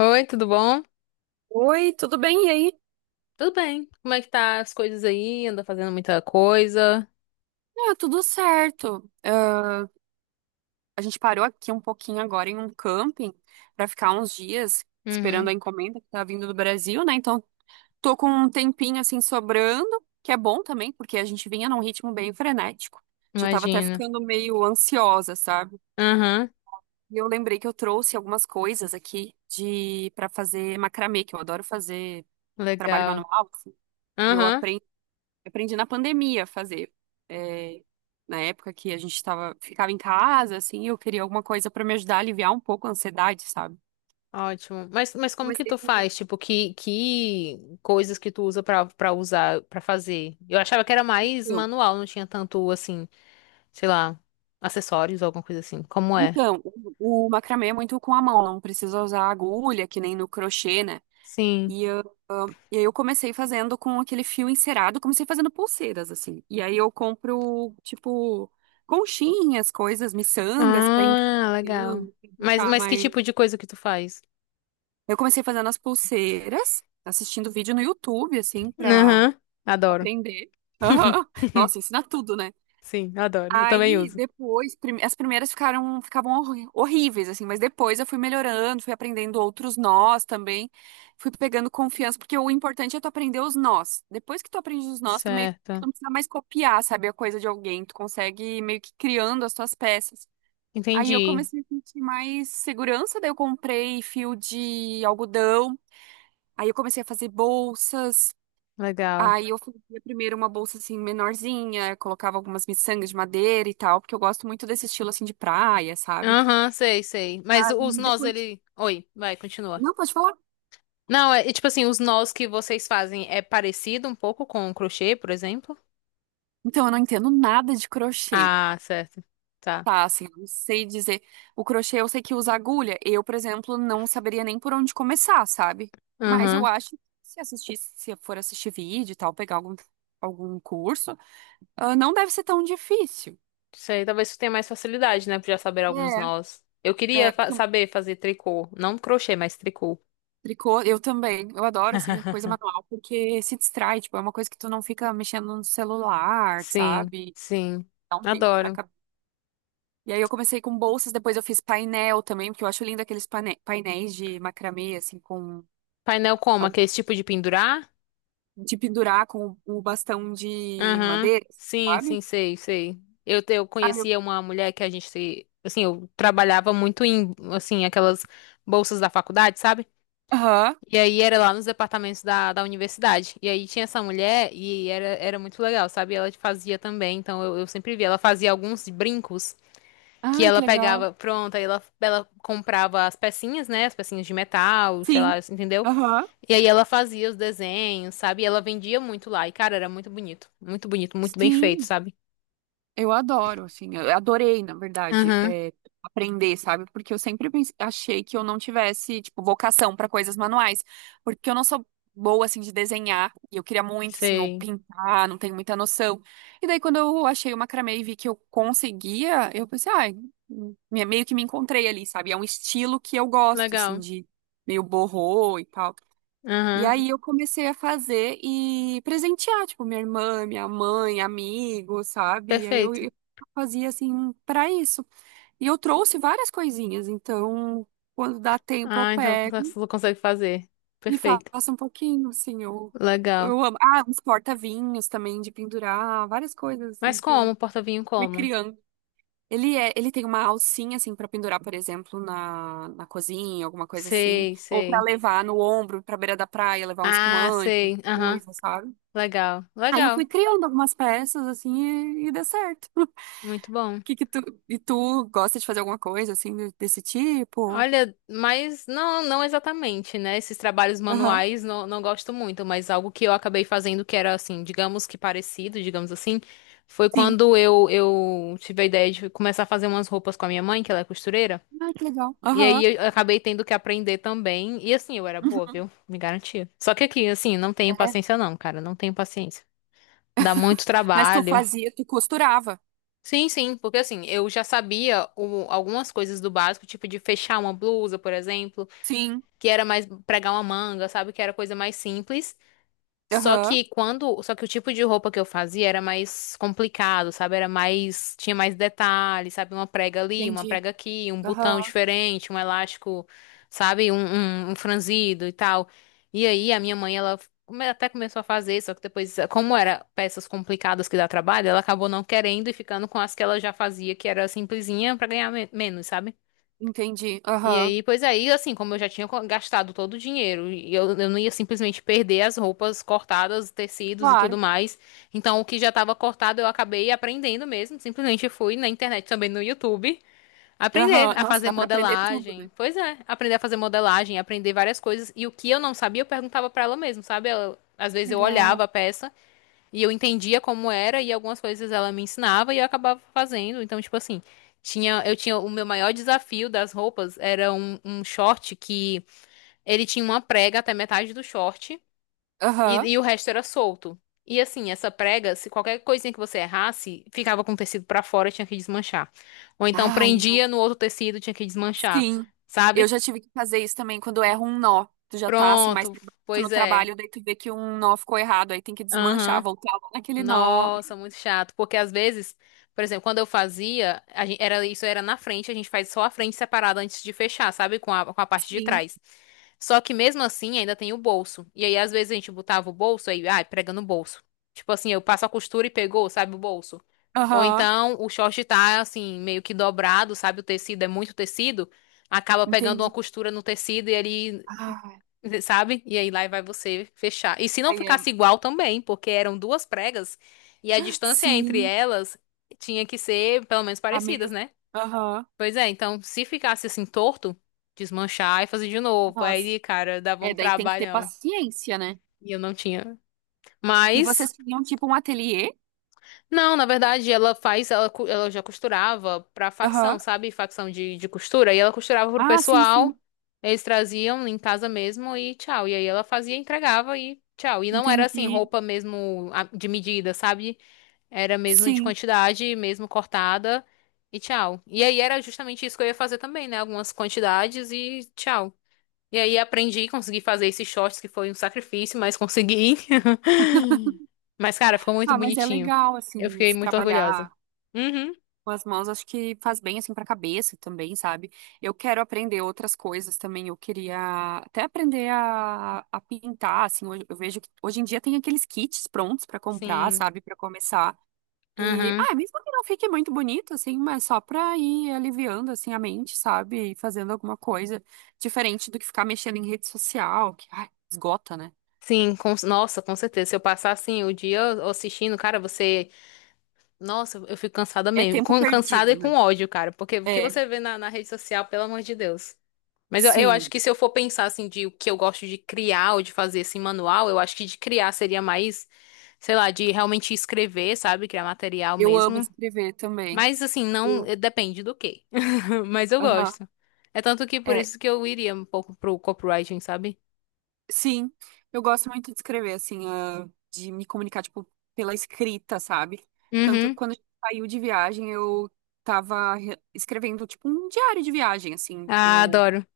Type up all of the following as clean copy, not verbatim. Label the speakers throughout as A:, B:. A: Oi, tudo bom?
B: Oi, tudo bem? E aí?
A: Tudo bem. Como é que tá as coisas aí? Anda fazendo muita coisa?
B: Ah, tudo certo. Ah, a gente parou aqui um pouquinho agora em um camping para ficar uns dias esperando
A: Uhum,
B: a encomenda que tá vindo do Brasil, né? Então, tô com um tempinho assim sobrando, que é bom também, porque a gente vinha num ritmo bem frenético. Já tava até
A: imagino.
B: ficando meio ansiosa, sabe?
A: Aham,
B: E eu lembrei que eu trouxe algumas coisas aqui de para fazer macramê, que eu adoro fazer trabalho
A: legal.
B: manual, assim. E eu
A: Aham,
B: aprendi Eu aprendi na pandemia a fazer. É, na época que a gente tava, ficava em casa, assim, eu queria alguma coisa pra me ajudar a aliviar um pouco a ansiedade, sabe?
A: ótimo. Mas como que
B: Comecei
A: tu
B: a fazer.
A: faz? Tipo, que coisas que tu usa pra usar, pra fazer? Eu achava que era mais
B: Eu.
A: manual, não tinha tanto, assim, sei lá, acessórios ou alguma coisa assim. Como é?
B: Então, o macramê é muito com a mão, não precisa usar agulha, que nem no crochê, né?
A: Sim.
B: E eu, ah, e aí eu comecei fazendo com aquele fio encerado, comecei fazendo pulseiras, assim. E aí eu compro, tipo, conchinhas, coisas, miçangas pra enfeitar,
A: Ah, legal.
B: pra
A: Mas,
B: deixar
A: mas que
B: mais.
A: tipo de coisa que tu faz?
B: Eu comecei fazendo as pulseiras, assistindo vídeo no YouTube, assim, pra
A: Aham, adoro.
B: aprender. Aham. Nossa, ensina tudo, né?
A: Sim, adoro. Eu também
B: Aí
A: uso.
B: depois, as primeiras ficaram ficavam horríveis, assim, mas depois eu fui melhorando, fui aprendendo outros nós também, fui pegando confiança, porque o importante é tu aprender os nós. Depois que tu aprende os nós, tu meio que tu
A: Certo.
B: não precisa mais copiar, sabe, a coisa de alguém, tu consegue ir meio que criando as tuas peças. Aí eu
A: Entendi.
B: comecei a sentir mais segurança, daí eu comprei fio de algodão. Aí eu comecei a fazer bolsas.
A: Legal.
B: Aí eu fazia primeiro uma bolsa assim menorzinha, colocava algumas miçangas de madeira e tal, porque eu gosto muito desse estilo assim de praia, sabe?
A: Aham, sei, sei. Mas
B: Aí
A: os nós,
B: depois.
A: ele. Oi, vai, continua.
B: Não, pode falar.
A: Não, é tipo assim, os nós que vocês fazem é parecido um pouco com o crochê, por exemplo?
B: Então, eu não entendo nada de crochê,
A: Ah, certo. Tá.
B: tá? Assim, eu não sei dizer. O crochê eu sei que usa agulha. Eu, por exemplo, não saberia nem por onde começar, sabe? Mas eu
A: Aham.
B: acho que se assistir, se eu for assistir vídeo e tal, pegar algum, algum curso, ah, não deve ser tão difícil.
A: Sei, talvez tu tenha mais facilidade, né, pra já saber alguns nós. Eu queria
B: Porque
A: saber fazer tricô. Não crochê, mas tricô.
B: Tricô, eu também. Eu adoro, assim, a coisa manual, porque se distrai, tipo, é uma coisa que tu não fica mexendo no celular,
A: Sim,
B: sabe?
A: sim.
B: Dá um tempo pra
A: Adoro.
B: acabar. E aí eu comecei com bolsas, depois eu fiz painel também, porque eu acho lindo aqueles painéis de macramê, assim, com
A: Painel como? Aquele tipo de pendurar?
B: de pendurar com o bastão de
A: Aham.
B: madeira,
A: Sim,
B: sabe?
A: sim, sei, sei. Eu
B: Ah, eu...
A: conhecia uma mulher que a gente, assim, eu trabalhava muito em, assim, aquelas bolsas da faculdade, sabe?
B: Aham.
A: E aí era lá nos departamentos da universidade. E aí tinha essa mulher e era muito legal, sabe? Ela fazia também, então eu sempre via. Ela fazia alguns brincos que
B: Ai, que
A: ela
B: legal.
A: pegava, pronto, aí ela comprava as pecinhas, né? As pecinhas de metal, sei lá,
B: Sim.
A: entendeu?
B: Aham.
A: E aí ela fazia os desenhos, sabe? E ela vendia muito lá. E, cara, era muito bonito. Muito bonito, muito bem feito,
B: Sim.
A: sabe?
B: Eu adoro, assim, eu adorei, na verdade,
A: Aham,
B: é, aprender, sabe? Porque eu sempre achei que eu não tivesse, tipo, vocação para coisas manuais, porque eu não sou boa, assim, de desenhar, e eu queria muito, assim, ou
A: sei.
B: pintar, não tenho muita noção. E daí, quando eu achei o macramê e vi que eu conseguia, eu pensei, ai, meio que me encontrei ali, sabe? É um estilo que eu gosto, assim,
A: Legal.
B: de meio borrô e tal. E
A: Aham,
B: aí eu comecei a fazer e presentear, tipo, minha irmã, minha mãe, amigos, sabe? E aí eu,
A: perfeito.
B: eu fazia assim pra isso. E eu trouxe várias coisinhas, então quando dá tempo eu
A: Ah, então
B: pego
A: você consegue fazer.
B: e
A: Perfeito.
B: faço um pouquinho, assim,
A: Legal.
B: eu amo. Ah, uns porta-vinhos também de pendurar, várias coisas assim
A: Mas
B: que eu
A: como? Porta-vinho
B: fui
A: como?
B: criando. Ele tem uma alcinha assim pra pendurar, por exemplo, na cozinha, alguma coisa assim,
A: Sei,
B: ou pra
A: sei.
B: levar no ombro, pra beira da praia, levar um
A: Ah,
B: espumante
A: sei. Aham,
B: coisa, sabe?
A: legal.
B: Aí eu fui
A: Legal.
B: criando algumas peças, assim, e deu certo.
A: Muito bom.
B: Que que tu, e tu gosta de fazer alguma coisa, assim, de- desse tipo?
A: Olha, mas não, não exatamente, né? Esses trabalhos
B: Aham.
A: manuais não gosto muito, mas algo que eu acabei fazendo que era assim, digamos que parecido, digamos assim, foi
B: Sim.
A: quando eu tive a ideia de começar a fazer umas roupas com a minha mãe, que ela é costureira.
B: Ai, que legal.
A: E
B: Aham.
A: aí eu acabei tendo que aprender também. E assim, eu era boa,
B: Uhum.
A: viu? Me garantia. Só que aqui, assim, não tenho
B: É.
A: paciência não, cara. Não tenho paciência. Dá muito
B: Mas tu
A: trabalho.
B: fazia, tu costurava.
A: Sim, sim, porque assim, eu já sabia algumas coisas do básico, tipo de fechar uma blusa, por exemplo,
B: Sim.
A: que era mais pregar uma manga, sabe? Que era coisa mais simples. Só
B: Aham.
A: que quando, só que o tipo de roupa que eu fazia era mais complicado, sabe? Era mais, tinha mais detalhes, sabe? Uma prega ali, uma
B: Entendi.
A: prega aqui, um
B: Aham.
A: botão diferente, um elástico, sabe? Um franzido e tal. E aí a minha mãe, ela até começou a fazer, só que depois, como era peças complicadas que dá trabalho, ela acabou não querendo e ficando com as que ela já fazia, que era simplesinha pra ganhar menos, sabe?
B: Entendi.
A: E
B: Aham.
A: aí, pois aí, assim, como eu já tinha gastado todo o dinheiro, e eu não ia simplesmente perder as roupas cortadas, tecidos e tudo
B: Claro.
A: mais. Então, o que já estava cortado, eu acabei aprendendo mesmo. Simplesmente fui na internet, também no YouTube, aprender
B: Aham.
A: a
B: Nossa,
A: fazer
B: dá pra aprender tudo, né?
A: modelagem. Pois é, aprender a fazer modelagem, aprender várias coisas. E o que eu não sabia, eu perguntava pra ela mesmo, sabe? Ela- às vezes eu olhava
B: Legal.
A: a peça. E eu entendia como era e algumas coisas ela me ensinava e eu acabava fazendo. Então, tipo assim, eu tinha o meu maior desafio das roupas era um short que ele tinha uma prega até metade do short e,
B: Aham.
A: e o resto era solto. E assim, essa prega, se qualquer coisinha que você errasse, ficava com o tecido pra fora, tinha que desmanchar. Ou então
B: Ai,
A: prendia no outro tecido, tinha que desmanchar.
B: sim, eu
A: Sabe?
B: já tive que fazer isso também quando erra um nó. Tu já tá assim mais
A: Pronto,
B: pra baixo
A: pois
B: no
A: é.
B: trabalho, daí tu vê que um nó ficou errado, aí tem que desmanchar,
A: Aham.
B: voltar lá naquele nó.
A: Nossa, muito chato. Porque às vezes, por exemplo, quando eu fazia, era, isso era na frente, a gente faz só a frente separada antes de fechar, sabe? Com com a parte de
B: Sim,
A: trás. Só que mesmo assim ainda tem o bolso. E aí, às vezes, a gente botava o bolso aí, ai, prega no bolso. Tipo assim, eu passo a costura e pegou, sabe, o bolso. Ou
B: aham,
A: então o short tá assim, meio que dobrado, sabe? O tecido é muito tecido. Acaba pegando uma
B: entendi.
A: costura no tecido e ele
B: Ah,
A: sabe? E aí lá vai você fechar. E se não
B: aí é,
A: ficasse igual também, porque eram duas pregas e a distância entre
B: sim,
A: elas tinha que ser pelo menos
B: a
A: parecidas,
B: mesma.
A: né?
B: Aham,
A: Pois é, então se ficasse assim torto, desmanchar e fazer de novo.
B: nossa.
A: Aí, cara, dava
B: É,
A: um
B: daí tem que ter
A: trabalhão.
B: paciência, né?
A: E eu não tinha.
B: E
A: Mas
B: vocês tinham tipo um ateliê?
A: não, na verdade, ela faz, ela, cu- ela já costurava pra facção,
B: Aham.
A: sabe? Facção de costura. E ela costurava pro
B: Ah, sim,
A: pessoal,
B: sim,
A: eles traziam em casa mesmo e tchau. E aí ela fazia, entregava e tchau. E não era assim,
B: entendi.
A: roupa mesmo de medida, sabe? Era mesmo de
B: Sim.
A: quantidade, mesmo cortada e tchau. E aí era justamente isso que eu ia fazer também, né? Algumas quantidades e tchau. E aí aprendi, consegui fazer esses shorts, que foi um sacrifício, mas consegui. Mas, cara, ficou muito
B: Ah, mas é
A: bonitinho.
B: legal,
A: Eu
B: assim,
A: fiquei
B: se
A: muito orgulhosa.
B: trabalhar.
A: Uhum,
B: Com as mãos, acho que faz bem assim para a cabeça também, sabe? Eu quero aprender outras coisas também. Eu queria até aprender a pintar, assim. Hoje, eu vejo que hoje em dia tem aqueles kits prontos para comprar,
A: sim.
B: sabe? Para começar. E,
A: Uhum.
B: ah, mesmo que não fique muito bonito, assim, mas só para ir aliviando, assim, a mente, sabe? E fazendo alguma coisa diferente do que ficar mexendo em rede social, que, ai, esgota, né?
A: Sim, nossa, com certeza. Se eu passar assim o dia assistindo, cara, você. Nossa, eu fico cansada
B: É
A: mesmo.
B: tempo
A: Com, cansada e
B: perdido,
A: com
B: né?
A: ódio, cara. Porque o que
B: É,
A: você vê na, na rede social, pelo amor de Deus. Mas eu acho
B: sim.
A: que se eu for pensar assim de o que eu gosto de criar ou de fazer assim manual, eu acho que de criar seria mais, sei lá, de realmente escrever, sabe? Criar material
B: Eu amo
A: mesmo.
B: escrever também.
A: Mas assim, não,
B: Eu-
A: depende do quê? Mas eu
B: Aham.
A: gosto. É tanto que por
B: É,
A: isso que eu iria um pouco pro copywriting, sabe?
B: sim, eu gosto muito de escrever, assim, ah, de me comunicar, tipo, pela escrita, sabe? Tanto
A: Uhum.
B: quando a gente saiu de viagem, eu tava escrevendo, tipo, um diário de viagem, assim,
A: Ah,
B: eu...
A: adoro.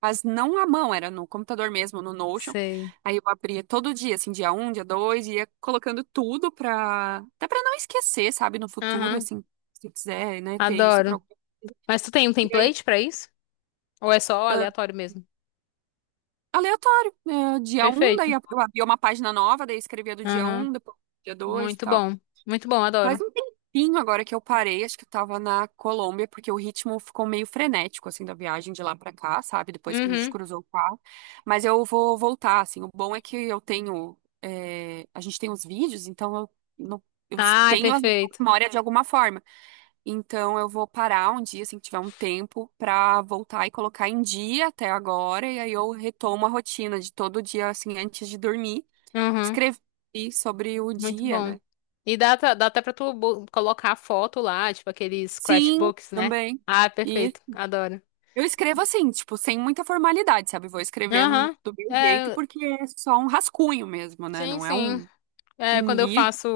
B: Mas não à mão, era no computador mesmo, no Notion.
A: Sei.
B: Aí eu abria todo dia, assim, dia um, dia dois, ia colocando tudo pra... Até pra não esquecer, sabe? No futuro,
A: Aham.
B: assim, se eu quiser, né, ter isso pra...
A: Adoro.
B: algum-
A: Mas tu tem um
B: E aí,
A: template pra isso? Ou é só aleatório mesmo?
B: aleatório, né? Dia um, daí
A: Perfeito.
B: eu abria uma página nova, daí eu escrevia do dia
A: Aham.
B: um, depois do dia dois e
A: Muito
B: tal.
A: bom. Muito bom,
B: Faz
A: adoro.
B: um tempinho agora que eu parei, acho que eu tava na Colômbia, porque o ritmo ficou meio frenético, assim, da viagem de lá pra cá, sabe? Depois que a gente
A: Uhum.
B: cruzou o carro. Mas eu vou voltar, assim. O bom é que eu tenho. É, A gente tem os vídeos, então eu, não- eu
A: Ai,
B: tenho as
A: perfeito.
B: memórias de alguma forma. Então eu vou parar um dia, assim, que tiver um tempo, pra voltar e colocar em dia até agora. E aí eu retomo a rotina de todo dia, assim, antes de dormir,
A: Uhum.
B: escrever sobre o
A: Muito
B: dia,
A: bom.
B: né?
A: E dá, dá até pra tu colocar a foto lá, tipo aqueles
B: Sim,
A: scratchbooks, né?
B: também.
A: Ah, é
B: E
A: perfeito. Adoro.
B: eu escrevo assim, tipo, sem muita formalidade, sabe? Vou escrevendo
A: Aham.
B: do meu jeito,
A: É,
B: porque é só um rascunho mesmo, né?
A: sim,
B: Não é
A: sim.
B: um,
A: É,
B: um
A: quando eu
B: livro.
A: faço,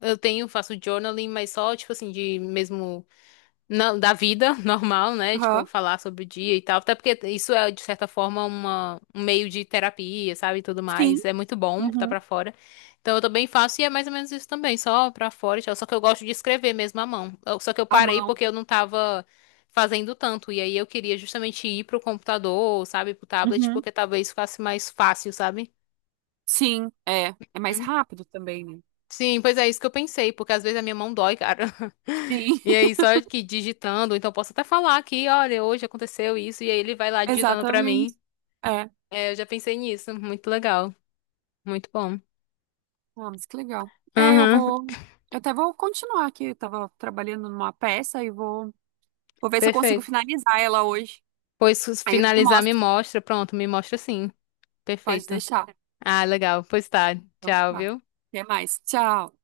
A: eu tenho, faço journaling, mas só, tipo assim, de mesmo, não, da vida normal, né? Tipo,
B: Aham.
A: falar sobre o dia e tal. Até porque isso é, de certa forma, uma, um meio de terapia, sabe? E tudo
B: Sim.
A: mais. É muito bom botar
B: Uhum.
A: pra fora. Então, eu também faço e é mais ou menos isso também, só pra fora e tal. Só que eu gosto de escrever mesmo à mão. Eu- Só que eu
B: À
A: parei
B: mão.
A: porque eu não tava fazendo tanto. E aí eu queria justamente ir pro computador, sabe? Pro tablet,
B: Uhum.
A: porque talvez ficasse mais fácil, sabe?
B: Sim, é. É mais rápido também, né?
A: Sim, pois é isso que eu pensei, porque às vezes a minha mão dói, cara.
B: Sim,
A: E aí, só que digitando, então posso até falar aqui, olha, hoje aconteceu isso, e aí ele vai lá digitando pra
B: exatamente.
A: mim.
B: É.
A: É, eu já pensei nisso, muito legal, muito bom.
B: Ah, mas que legal. É, eu
A: Uhum,
B: vou. Eu até vou continuar aqui. Eu tava trabalhando numa peça e vou ver se eu consigo
A: perfeito.
B: finalizar ela hoje.
A: Pois se
B: Aí eu te
A: finalizar, me
B: mostro.
A: mostra, pronto, me mostra sim,
B: Pode
A: perfeito.
B: deixar.
A: Ah, legal, pois tá,
B: Então,
A: tchau,
B: tá.
A: viu?
B: Até mais. Tchau.